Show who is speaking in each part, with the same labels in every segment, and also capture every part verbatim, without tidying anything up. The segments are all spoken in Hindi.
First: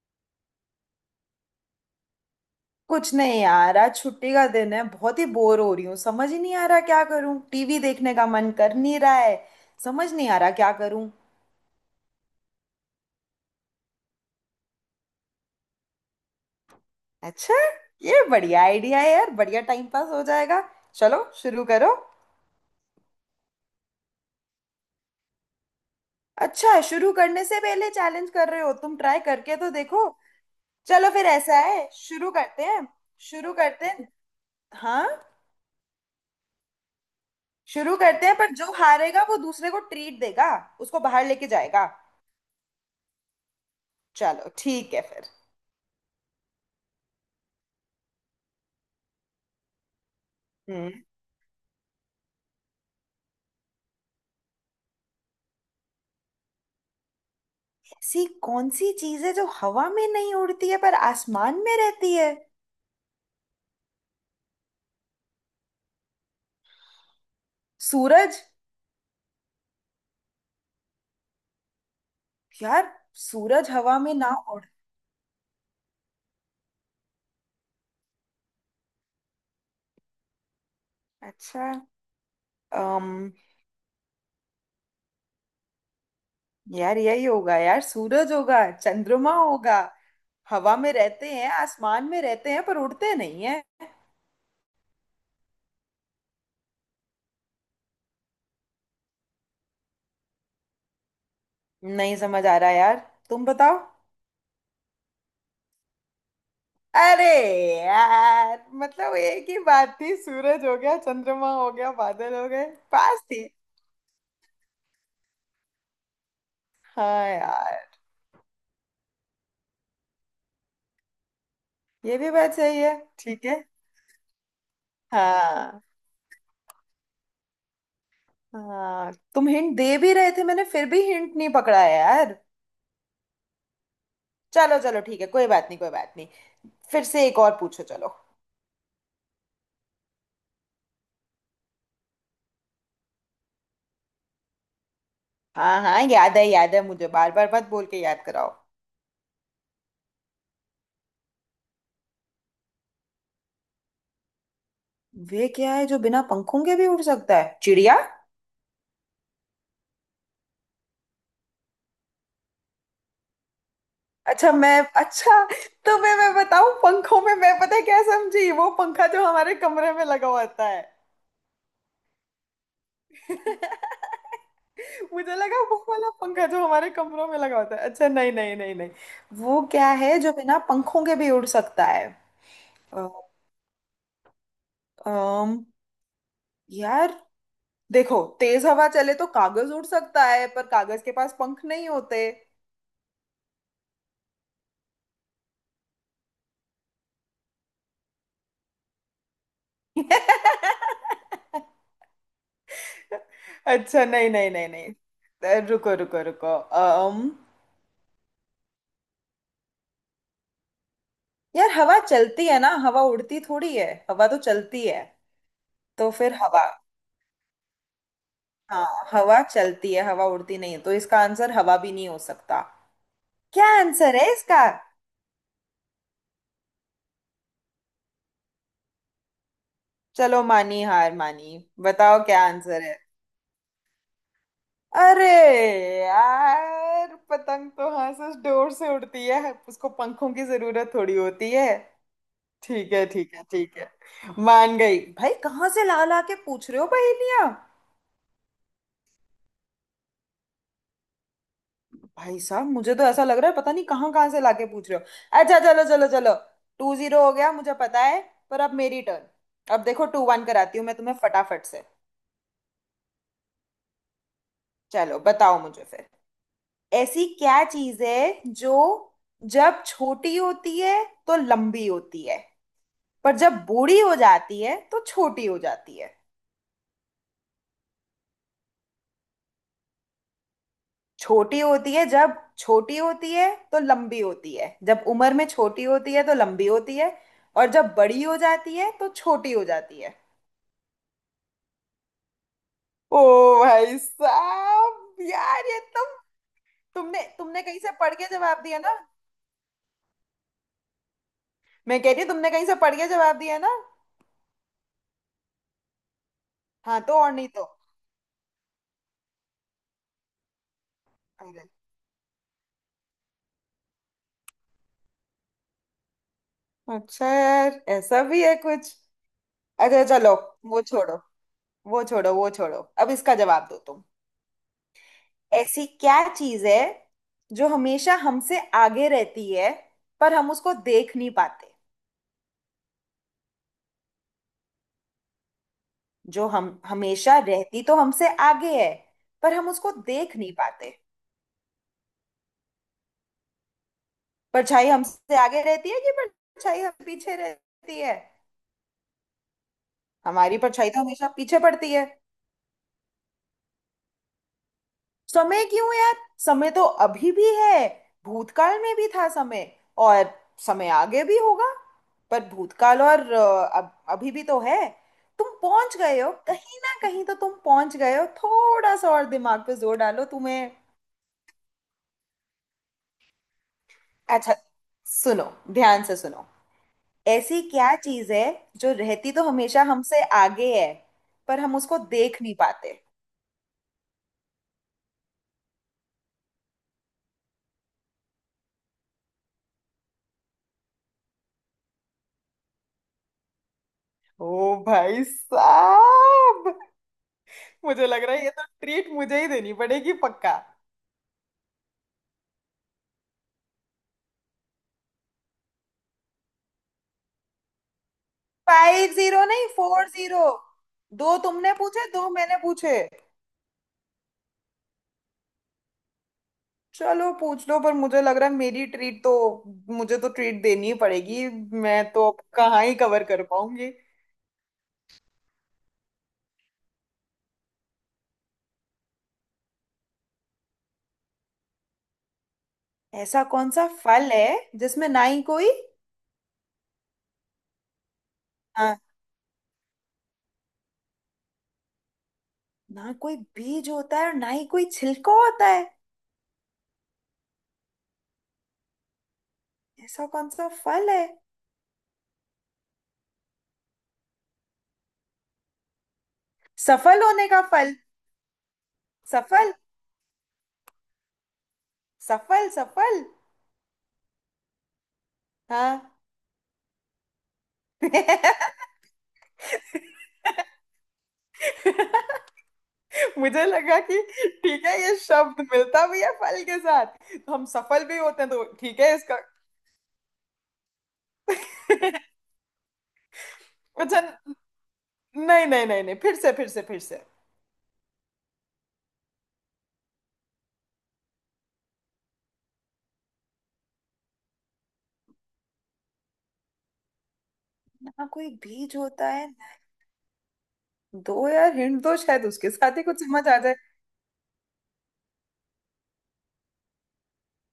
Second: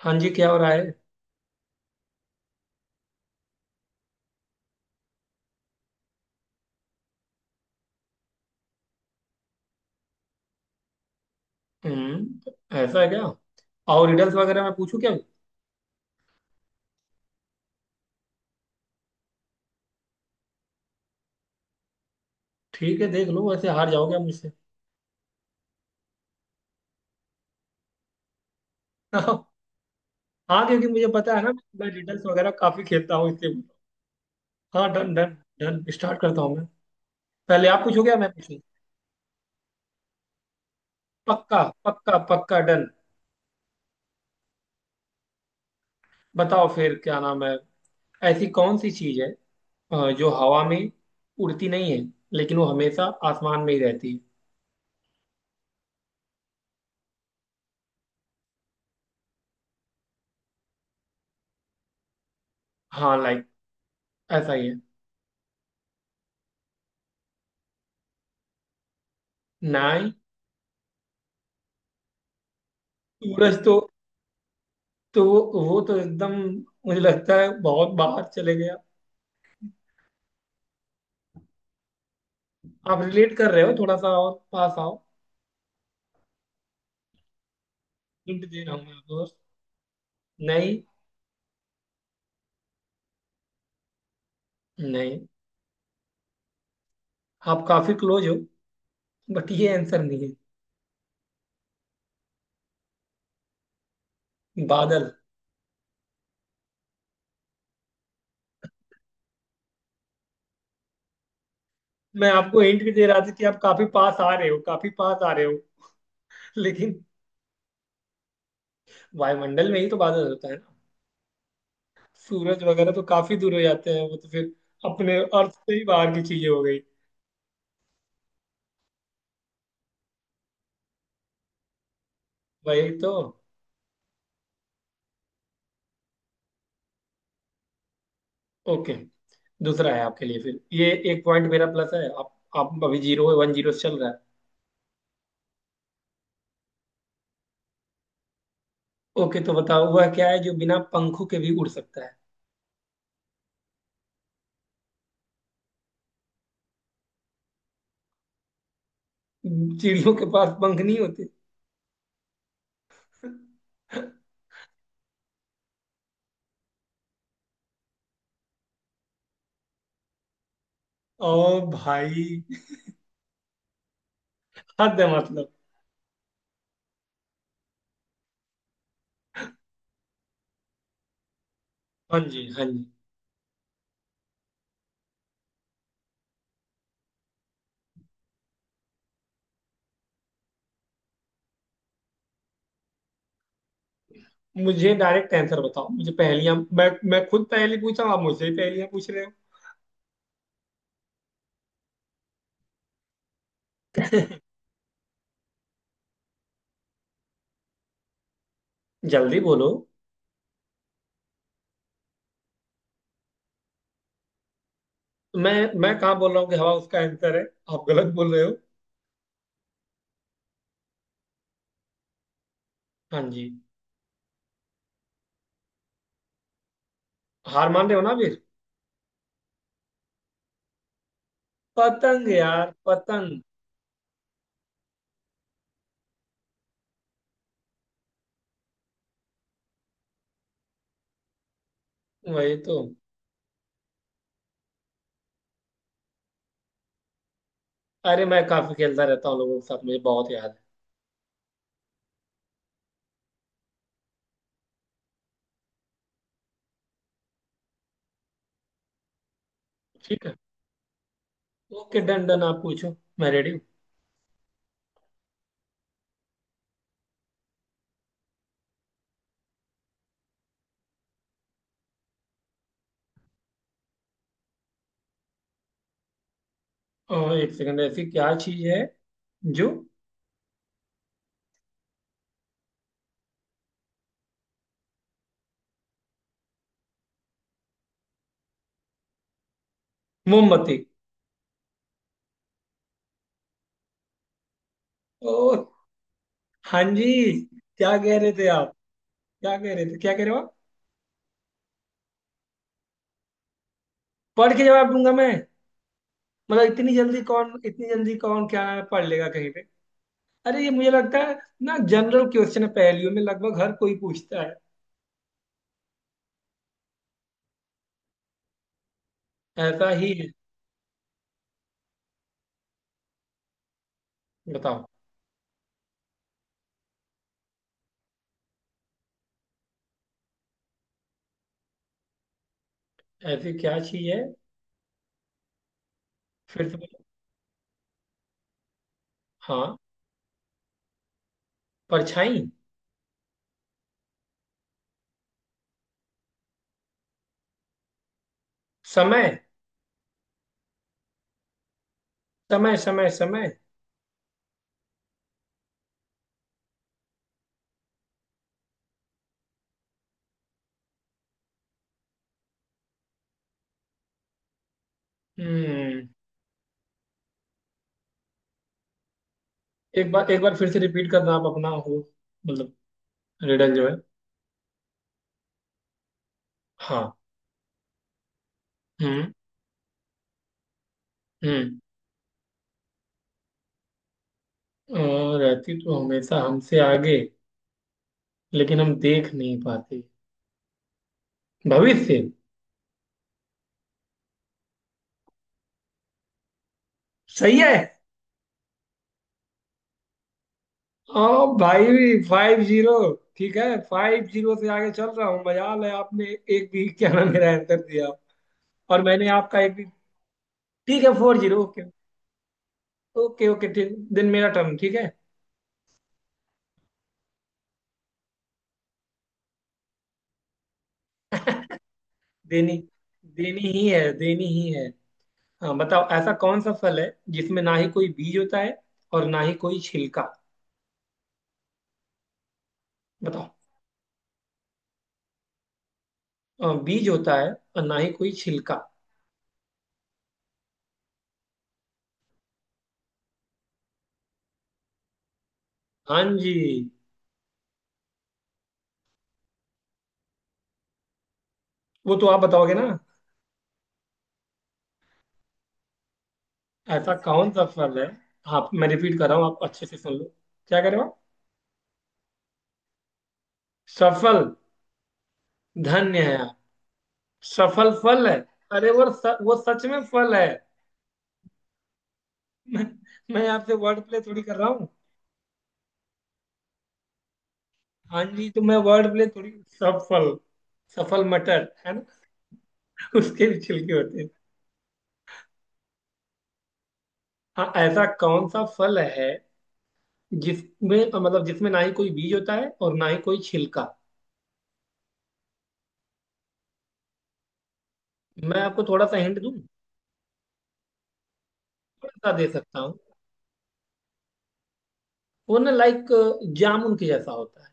Speaker 1: हाँ जी, क्या हो रहा है।
Speaker 2: कुछ नहीं यार, आज छुट्टी का दिन है। बहुत ही बोर हो रही हूँ। समझ ही नहीं आ रहा क्या करूँ। टीवी देखने का मन कर नहीं रहा है। समझ नहीं आ रहा क्या करूँ।
Speaker 1: हम्म ऐसा है क्या। और रिडल्स वगैरह मैं पूछूं क्या?
Speaker 2: अच्छा, ये बढ़िया आइडिया है यार, बढ़िया टाइम पास हो जाएगा। चलो शुरू करो।
Speaker 1: ठीक है, देख लो वैसे हार जाओगे आप मुझसे।
Speaker 2: अच्छा, शुरू करने से पहले चैलेंज कर रहे हो तुम, ट्राई करके तो देखो।
Speaker 1: हाँ, क्योंकि मुझे
Speaker 2: चलो फिर,
Speaker 1: पता है ना,
Speaker 2: ऐसा है
Speaker 1: मैं रिडल्स
Speaker 2: शुरू
Speaker 1: वगैरह
Speaker 2: करते
Speaker 1: काफी
Speaker 2: हैं।
Speaker 1: खेलता हूँ इसलिए
Speaker 2: शुरू
Speaker 1: बोल
Speaker 2: करते हैं
Speaker 1: रहा हूँ। हाँ,
Speaker 2: हाँ
Speaker 1: डन डन डन, स्टार्ट करता हूँ मैं। पहले आप
Speaker 2: शुरू
Speaker 1: पूछोगे या
Speaker 2: करते
Speaker 1: मैं
Speaker 2: हैं पर
Speaker 1: पूछूं?
Speaker 2: जो हारेगा वो दूसरे को ट्रीट देगा, उसको बाहर लेके
Speaker 1: पक्का
Speaker 2: जाएगा।
Speaker 1: पक्का पक्का, डन।
Speaker 2: चलो ठीक है फिर।
Speaker 1: बताओ फिर क्या नाम है। ऐसी कौन सी चीज है अ, जो हवा में
Speaker 2: हम्म।
Speaker 1: उड़ती नहीं है, लेकिन वो हमेशा आसमान में ही रहती है।
Speaker 2: ऐसी कौन सी चीज है जो हवा में नहीं उड़ती है पर आसमान में रहती है?
Speaker 1: हाँ लाइक, ऐसा ही है।
Speaker 2: सूरज।
Speaker 1: ना ही।
Speaker 2: यार,
Speaker 1: सूरज
Speaker 2: सूरज
Speaker 1: तो
Speaker 2: हवा में ना उड़।
Speaker 1: तो वो वो तो एकदम, मुझे लगता है, बहुत बाहर चले गया।
Speaker 2: अच्छा।
Speaker 1: आप
Speaker 2: अम
Speaker 1: रिलेट कर रहे हो, थोड़ा सा और पास आओ।
Speaker 2: यार यही होगा, यार सूरज
Speaker 1: हिंट
Speaker 2: होगा,
Speaker 1: दे रहा हूँ मैं आपको
Speaker 2: चंद्रमा
Speaker 1: बस।
Speaker 2: होगा। हवा
Speaker 1: नहीं,
Speaker 2: में रहते हैं, आसमान में रहते हैं, पर उड़ते नहीं है।
Speaker 1: नहीं, आप काफी क्लोज हो, बट ये आंसर नहीं
Speaker 2: नहीं समझ आ रहा यार, तुम बताओ।
Speaker 1: है। बादल।
Speaker 2: अरे यार, मतलब एक ही बात थी, सूरज हो गया, चंद्रमा हो गया,
Speaker 1: मैं
Speaker 2: बादल हो
Speaker 1: आपको
Speaker 2: गए
Speaker 1: हिंट भी दे रहा
Speaker 2: पास
Speaker 1: था
Speaker 2: थी।
Speaker 1: कि आप काफी पास आ रहे हो, काफी पास आ रहे हो। लेकिन
Speaker 2: हाँ यार,
Speaker 1: वायुमंडल में ही तो बादल होता है ना।
Speaker 2: ये भी बात
Speaker 1: सूरज
Speaker 2: सही
Speaker 1: वगैरह
Speaker 2: है,
Speaker 1: तो काफी
Speaker 2: ठीक
Speaker 1: दूर
Speaker 2: है।
Speaker 1: हो जाते हैं, वो तो फिर अपने अर्थ से
Speaker 2: हाँ,
Speaker 1: ही बाहर की चीजें हो गई।
Speaker 2: हाँ तुम हिंट दे भी रहे थे, मैंने फिर भी हिंट नहीं पकड़ा है यार।
Speaker 1: वही तो।
Speaker 2: चलो चलो ठीक है, कोई बात नहीं, कोई बात नहीं। फिर से एक और पूछो चलो।
Speaker 1: ओके, दूसरा है आपके लिए। फिर ये एक पॉइंट मेरा प्लस है, आप आप अभी जीरो है, वन जीरो से चल रहा है।
Speaker 2: हाँ हाँ, याद है याद है मुझे, बार बार मत बोल के याद कराओ।
Speaker 1: ओके, तो बताओ वह क्या है जो बिना पंखों के भी उड़ सकता है।
Speaker 2: वे क्या है जो बिना पंखों के भी उड़ सकता है? चिड़िया।
Speaker 1: चिड़ियों के पास पंख नहीं होते?
Speaker 2: अच्छा, मैं अच्छा, तुम्हें मैं बताऊं, पंखों में मैं पता है क्या समझी, वो पंखा जो हमारे कमरे में लगा हुआ होता है।
Speaker 1: ओ भाई, हद है
Speaker 2: मुझे
Speaker 1: मतलब।
Speaker 2: लगा वो वाला पंखा जो हमारे कमरों में लगा होता है। अच्छा, नहीं नहीं नहीं नहीं। वो क्या है जो बिना पंखों के भी उड़ सकता है?
Speaker 1: हाँ जी, हाँ जी।
Speaker 2: यार देखो, तेज हवा चले तो कागज उड़ सकता है, पर कागज के पास पंख नहीं होते।
Speaker 1: मुझे डायरेक्ट आंसर बताओ। मुझे पहेलियां, मैं मैं खुद पहेली पूछा हूं, आप मुझसे ही पहेलियां पूछ रहे हो।
Speaker 2: अच्छा, नहीं नहीं नहीं नहीं, अ, रुको रुको रुको। अम
Speaker 1: जल्दी बोलो।
Speaker 2: यार हवा चलती है ना, हवा उड़ती थोड़ी है, हवा तो चलती है।
Speaker 1: मैं मैं
Speaker 2: तो
Speaker 1: कहाँ बोल
Speaker 2: फिर
Speaker 1: रहा हूँ कि
Speaker 2: हवा,
Speaker 1: हवा उसका आंसर है। आप गलत बोल रहे हो।
Speaker 2: हाँ हवा चलती है, हवा उड़ती नहीं है, तो इसका आंसर हवा भी नहीं हो सकता।
Speaker 1: हाँ जी।
Speaker 2: क्या आंसर है इसका?
Speaker 1: हार मान रहे हो ना फिर?
Speaker 2: चलो मानी, हार मानी, बताओ
Speaker 1: पतंग
Speaker 2: क्या
Speaker 1: यार,
Speaker 2: आंसर है।
Speaker 1: पतंग।
Speaker 2: अरे यार, पतंग तो हाँ सच डोर से उड़ती है, उसको पंखों की जरूरत थोड़ी होती है।
Speaker 1: वही तो।
Speaker 2: ठीक है ठीक है ठीक है, मान गई भाई, कहाँ से ला ला के पूछ रहे हो पहेलियां।
Speaker 1: अरे, मैं काफी खेलता रहता हूँ लोगों के साथ, मुझे बहुत याद है।
Speaker 2: भाई साहब, मुझे तो ऐसा लग रहा है पता नहीं कहाँ कहाँ से लाके पूछ रहे हो। अच्छा चलो चलो चलो, टू जीरो हो गया मुझे पता है। पर अब मेरी टर्न, अब देखो टू
Speaker 1: ठीक है।
Speaker 2: वन कराती हूँ मैं तुम्हें फटाफट से।
Speaker 1: ओके, डन डन, आप पूछो। मैं रेडी हूँ।
Speaker 2: चलो बताओ मुझे फिर, ऐसी क्या चीज है जो जब छोटी होती है तो लंबी होती है, पर जब बूढ़ी हो जाती है तो छोटी हो जाती है?
Speaker 1: और एक सेकंड, ऐसी क्या चीज है जो...
Speaker 2: छोटी होती है जब छोटी होती है तो लंबी होती है, जब उम्र में छोटी होती है तो लंबी होती है, और जब बड़ी हो जाती है तो छोटी हो जाती है।
Speaker 1: मोमबत्ती।
Speaker 2: ओ भाई साहब,
Speaker 1: ओ,
Speaker 2: यार ये तुम,
Speaker 1: हाँ जी।
Speaker 2: तुमने तुमने कहीं से
Speaker 1: क्या
Speaker 2: पढ़
Speaker 1: कह
Speaker 2: के
Speaker 1: रहे थे
Speaker 2: जवाब
Speaker 1: आप?
Speaker 2: दिया ना।
Speaker 1: क्या कह रहे थे? क्या कह रहे हो आप?
Speaker 2: मैं कह रही हूँ तुमने कहीं से पढ़ के जवाब दिया ना।
Speaker 1: पढ़ के जवाब दूंगा मैं? मतलब इतनी
Speaker 2: हाँ तो
Speaker 1: जल्दी
Speaker 2: और नहीं
Speaker 1: कौन,
Speaker 2: तो।
Speaker 1: इतनी जल्दी कौन क्या नाम है पढ़ लेगा कहीं पे। अरे, ये मुझे लगता है
Speaker 2: अरे,
Speaker 1: ना, जनरल क्वेश्चन है, पहेलियों में लगभग हर कोई पूछता है।
Speaker 2: अच्छा यार, ऐसा भी है कुछ।
Speaker 1: ऐसा
Speaker 2: अच्छा
Speaker 1: ही है।
Speaker 2: चलो, वो छोड़ो वो छोड़ो वो छोड़ो, अब इसका जवाब दो तुम।
Speaker 1: बताओ,
Speaker 2: ऐसी क्या चीज है जो हमेशा हमसे आगे रहती है, पर हम उसको देख नहीं पाते?
Speaker 1: ऐसी क्या चीज है।
Speaker 2: जो
Speaker 1: फिर
Speaker 2: हम
Speaker 1: से बोलो।
Speaker 2: हमेशा रहती तो हमसे आगे है, पर हम
Speaker 1: हाँ,
Speaker 2: उसको देख नहीं पाते।
Speaker 1: परछाई।
Speaker 2: परछाई हमसे आगे रहती है कि परछाई हम पीछे रहती है?
Speaker 1: समय,
Speaker 2: हमारी परछाई तो हमेशा पीछे पड़ती है।
Speaker 1: समय, समय, समय।
Speaker 2: समय क्यों यार, समय तो अभी भी है, भूतकाल में भी था समय, और समय आगे भी होगा। पर भूतकाल और अ, अब अभी भी तो है। तुम पहुंच
Speaker 1: हम्म
Speaker 2: गए हो कहीं ना कहीं, तो तुम पहुंच गए हो, थोड़ा सा और दिमाग पे जोर
Speaker 1: एक
Speaker 2: डालो
Speaker 1: बार, एक बार फिर
Speaker 2: तुम्हें।
Speaker 1: से रिपीट करना आप अपना, हो मतलब रिडल जो है।
Speaker 2: अच्छा सुनो, ध्यान से सुनो,
Speaker 1: हाँ,
Speaker 2: ऐसी क्या चीज है जो
Speaker 1: हम्म,
Speaker 2: रहती तो हमेशा हमसे आगे है, पर हम
Speaker 1: हम्म।
Speaker 2: उसको देख नहीं पाते?
Speaker 1: अ, रहती तो हमेशा हमसे आगे, लेकिन हम देख नहीं पाते। भविष्य।
Speaker 2: ओ भाई साहब,
Speaker 1: सही है।
Speaker 2: मुझे लग रहा है ये तो ट्रीट मुझे ही देनी पड़ेगी पक्का।
Speaker 1: ओ भाई, फाइव जीरो। ठीक है, फाइव जीरो से आगे चल रहा हूँ, मजाल है आपने एक भी क्या नाम मेरा आंसर दिया। और
Speaker 2: फाइव
Speaker 1: मैंने
Speaker 2: जीरो
Speaker 1: आपका
Speaker 2: नहीं,
Speaker 1: एक भी...
Speaker 2: फोर जीरो।
Speaker 1: ठीक है,
Speaker 2: दो
Speaker 1: फोर जीरो,
Speaker 2: तुमने
Speaker 1: ओके।
Speaker 2: पूछे, दो मैंने पूछे।
Speaker 1: ओके, ओके, ठीक दिन मेरा टर्न, ठीक है।
Speaker 2: चलो पूछ लो, पर मुझे लग रहा है मेरी ट्रीट तो, मुझे तो ट्रीट देनी ही पड़ेगी, मैं तो अब
Speaker 1: देनी,
Speaker 2: कहाँ ही कवर कर
Speaker 1: देनी ही
Speaker 2: पाऊंगी।
Speaker 1: है, देनी ही है। हाँ बताओ, ऐसा कौन सा फल है जिसमें ना ही कोई बीज होता है और ना ही कोई छिलका?
Speaker 2: ऐसा
Speaker 1: बताओ।
Speaker 2: कौन सा फल है जिसमें ना ही कोई,
Speaker 1: अ, बीज होता है और ना ही कोई छिलका।
Speaker 2: हाँ, ना कोई बीज होता है और ना ही कोई छिलका होता है।
Speaker 1: हाँ जी।
Speaker 2: ऐसा कौन सा फल है?
Speaker 1: वो तो आप बताओगे ना। ऐसा
Speaker 2: सफल होने
Speaker 1: कौन
Speaker 2: का
Speaker 1: सा
Speaker 2: फल,
Speaker 1: फल है। आप, मैं रिपीट कर रहा हूँ, आप
Speaker 2: सफल
Speaker 1: अच्छे से सुन लो। क्या करे आप।
Speaker 2: सफल सफल
Speaker 1: सफल।
Speaker 2: हाँ।
Speaker 1: धन्य है आप। सफल फल है? अरे, वो स, वो सच में फल है। मैं, मैं
Speaker 2: मुझे
Speaker 1: आपसे
Speaker 2: लगा
Speaker 1: वर्ड
Speaker 2: कि
Speaker 1: प्ले थोड़ी कर रहा
Speaker 2: ठीक
Speaker 1: हूँ।
Speaker 2: है, ये शब्द मिलता भी है फल के साथ, तो हम सफल भी
Speaker 1: हाँ
Speaker 2: होते
Speaker 1: जी,
Speaker 2: हैं,
Speaker 1: तो
Speaker 2: तो
Speaker 1: मैं
Speaker 2: ठीक
Speaker 1: वर्ड
Speaker 2: है
Speaker 1: प्ले
Speaker 2: इसका।
Speaker 1: थोड़ी... सफल, सफल मटर है ना, उसके भी छिलके होते
Speaker 2: अच्छा,
Speaker 1: हैं।
Speaker 2: नहीं नहीं नहीं नहीं, फिर से फिर से फिर से।
Speaker 1: हाँ, ऐसा कौन सा फल है जिसमें, मतलब जिसमें, ना ही कोई बीज होता है और ना ही कोई छिलका?
Speaker 2: ना कोई
Speaker 1: मैं आपको
Speaker 2: बीज
Speaker 1: थोड़ा सा
Speaker 2: होता
Speaker 1: हिंट
Speaker 2: है
Speaker 1: दूं?
Speaker 2: ना-, दो यार हिंट दो,
Speaker 1: थोड़ा सा
Speaker 2: शायद
Speaker 1: दे
Speaker 2: उसके
Speaker 1: सकता हूँ।
Speaker 2: साथ ही कुछ समझ आ जाए।
Speaker 1: वो ना, लाइक जामुन के जैसा होता है।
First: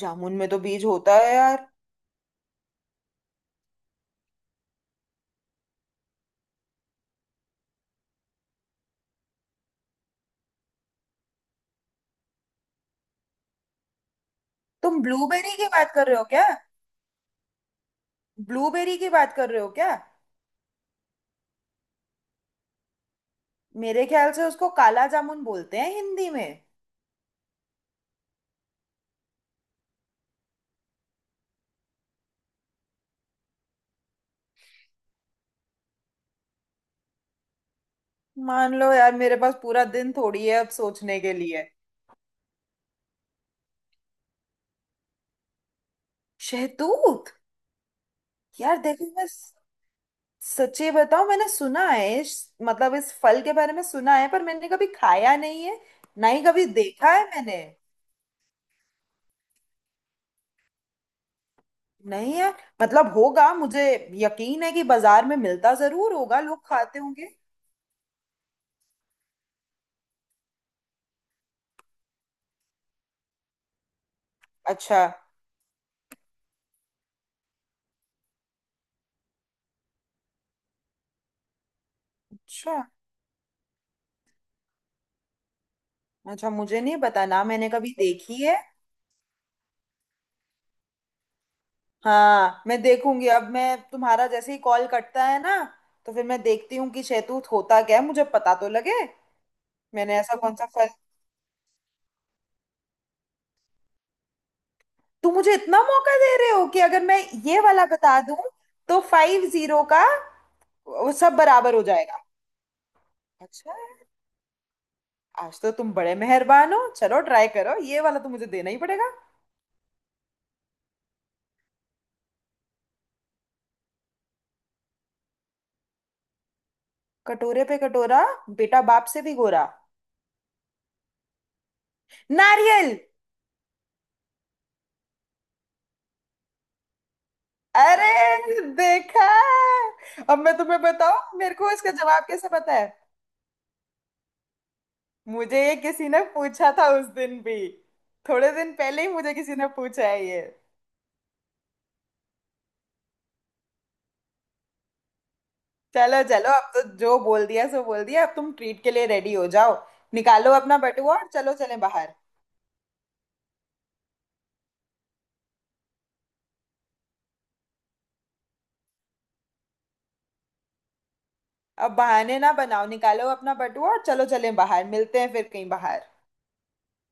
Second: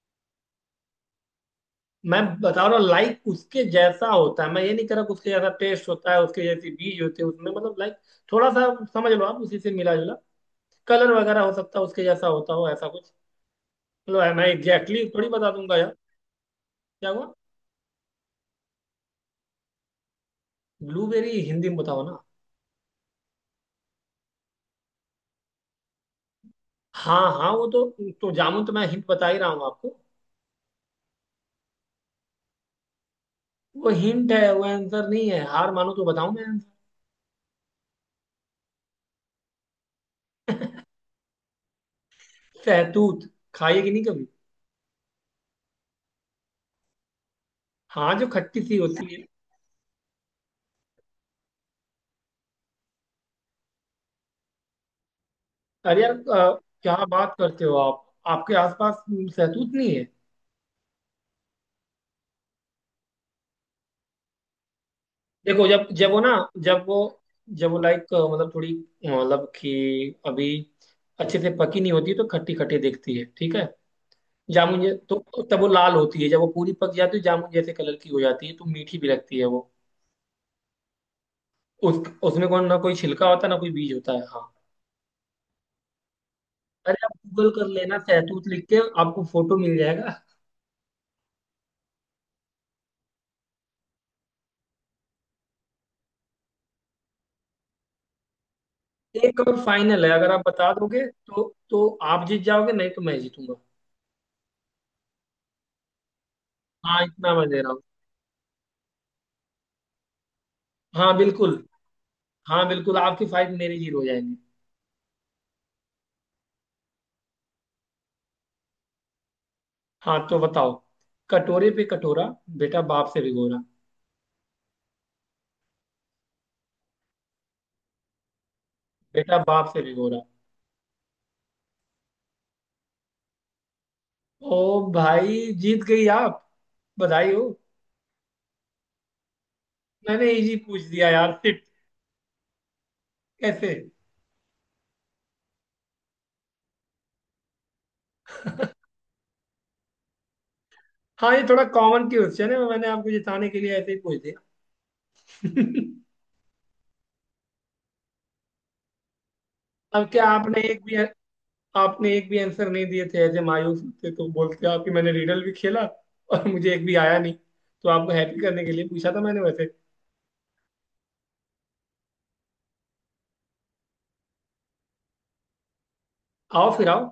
Speaker 2: जामुन में तो बीज होता है यार।
Speaker 1: मैं बता रहा हूँ, लाइक उसके जैसा होता है, मैं ये नहीं कह रहा कि उसके जैसा टेस्ट होता है, उसके जैसे बीज होते हैं उसमें। मतलब लाइक, थोड़ा सा समझ लो आप, उसी से मिला जुला कलर वगैरह हो सकता है, उसके जैसा होता हो ऐसा कुछ। मतलब है, मैं एग्जैक्टली
Speaker 2: तुम
Speaker 1: exactly थोड़ी बता
Speaker 2: ब्लूबेरी की
Speaker 1: दूंगा
Speaker 2: बात
Speaker 1: यार।
Speaker 2: कर रहे हो क्या?
Speaker 1: क्या हुआ?
Speaker 2: ब्लूबेरी की बात कर रहे हो क्या?
Speaker 1: ब्लूबेरी हिंदी में बताओ ना।
Speaker 2: मेरे ख्याल से उसको काला जामुन बोलते हैं हिंदी में।
Speaker 1: हाँ हाँ, वो तो तो जामुन तो मैं हिंट बता ही रहा हूँ आपको। वो हिंट है, वो आंसर नहीं है। हार मानो तो बताऊं मैं आंसर।
Speaker 2: मान लो यार, मेरे पास पूरा दिन थोड़ी है अब सोचने के लिए।
Speaker 1: सहतूत। खाइए कि नहीं कभी?
Speaker 2: शहतूत।
Speaker 1: हाँ, जो खट्टी सी
Speaker 2: यार देखो
Speaker 1: होती है।
Speaker 2: बस, सच्ची बताओ, मैंने सुना है इस-, मतलब इस फल के बारे में सुना है, पर मैंने कभी खाया नहीं है,
Speaker 1: अरे यार,
Speaker 2: ना ही
Speaker 1: अ,
Speaker 2: कभी
Speaker 1: क्या
Speaker 2: देखा है
Speaker 1: बात
Speaker 2: मैंने।
Speaker 1: करते हो आप। आपके आसपास सहतूत नहीं है?
Speaker 2: नहीं यार, मतलब होगा, मुझे यकीन है कि बाजार में
Speaker 1: देखो,
Speaker 2: मिलता
Speaker 1: जब जब
Speaker 2: जरूर
Speaker 1: वो ना,
Speaker 2: होगा, लोग
Speaker 1: जब वो,
Speaker 2: खाते होंगे।
Speaker 1: जब वो लाइक मतलब थोड़ी, अ, मतलब कि अभी अच्छे से पकी नहीं होती तो खट्टी खट्टी दिखती है, ठीक है। जामुन जै-
Speaker 2: अच्छा,
Speaker 1: तो तब वो लाल होती है, जब वो पूरी पक जाती है जामुन जैसे कलर की हो जाती है तो मीठी भी लगती है वो। उस उसमें कौन ना
Speaker 2: अच्छा
Speaker 1: कोई छिलका होता है, ना कोई बीज होता है, हाँ।
Speaker 2: अच्छा मुझे नहीं
Speaker 1: अरे, आप
Speaker 2: पता ना,
Speaker 1: गूगल कर
Speaker 2: मैंने कभी
Speaker 1: लेना,
Speaker 2: देखी
Speaker 1: सैतूत
Speaker 2: है।
Speaker 1: लिख के आपको फोटो मिल जाएगा।
Speaker 2: हाँ मैं देखूंगी, अब मैं तुम्हारा जैसे ही कॉल कटता है ना, तो फिर मैं देखती हूँ कि शहतूत होता क्या है, मुझे पता तो लगे।
Speaker 1: एक और फाइनल है,
Speaker 2: मैंने
Speaker 1: अगर
Speaker 2: ऐसा
Speaker 1: आप
Speaker 2: कौन सा
Speaker 1: बता
Speaker 2: फल,
Speaker 1: दोगे तो तो आप जीत जाओगे, नहीं तो मैं जीतूंगा।
Speaker 2: तुम मुझे इतना मौका दे रहे हो कि अगर
Speaker 1: हाँ,
Speaker 2: मैं
Speaker 1: इतना मैं दे
Speaker 2: ये
Speaker 1: रहा हूँ।
Speaker 2: वाला बता दूं, तो फाइव जीरो का वो
Speaker 1: हाँ
Speaker 2: सब
Speaker 1: बिल्कुल,
Speaker 2: बराबर हो जाएगा।
Speaker 1: हाँ बिल्कुल, आपकी फाइट
Speaker 2: अच्छा,
Speaker 1: मेरी जीरो हो जाएंगी।
Speaker 2: आज तो तुम बड़े मेहरबान हो, चलो ट्राई करो, ये वाला तो मुझे देना ही पड़ेगा।
Speaker 1: हाँ तो बताओ: कटोरे पे कटोरा, बेटा बाप से भिगोरा।
Speaker 2: कटोरे पे कटोरा, बेटा बाप से भी
Speaker 1: बेटा
Speaker 2: गोरा,
Speaker 1: बाप से भिगोरा।
Speaker 2: नारियल।
Speaker 1: ओ भाई, जीत गई आप, बधाई हो।
Speaker 2: अरे देखा,
Speaker 1: मैंने
Speaker 2: अब
Speaker 1: इजी
Speaker 2: मैं तुम्हें
Speaker 1: पूछ दिया यार,
Speaker 2: बताऊं मेरे
Speaker 1: सिट।
Speaker 2: को इसका जवाब कैसे पता है।
Speaker 1: कैसे?
Speaker 2: मुझे ये किसी ने पूछा था उस दिन भी, थोड़े दिन पहले ही मुझे किसी ने पूछा है ये।
Speaker 1: हाँ, ये थोड़ा कॉमन क्वेश्चन है, मैंने आपको जिताने के लिए ऐसे ही पूछ दिया।
Speaker 2: चलो चलो, अब तो जो बोल दिया सो बोल दिया, अब तुम ट्रीट के लिए रेडी हो जाओ।
Speaker 1: अब क्या
Speaker 2: निकालो
Speaker 1: आपने
Speaker 2: अपना
Speaker 1: एक भी
Speaker 2: बटुआ और चलो चलें बाहर।
Speaker 1: आपने एक भी आंसर नहीं दिए थे, एज ए मायूस थे तो बोलते आप कि मैंने रीडल भी खेला, और मुझे एक भी आया नहीं। तो आपको हैप्पी करने के लिए पूछा था मैंने, वैसे।
Speaker 2: अब बहाने ना बनाओ, निकालो अपना बटुआ और चलो चलें बाहर, मिलते हैं फिर कहीं बाहर।
Speaker 1: आओ फिर, आओ।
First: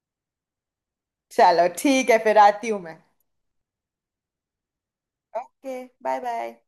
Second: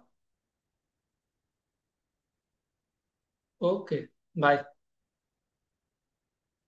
Speaker 2: चलो ठीक है, फिर आती हूँ मैं।
Speaker 1: Okay, bye.
Speaker 2: Okay bye bye.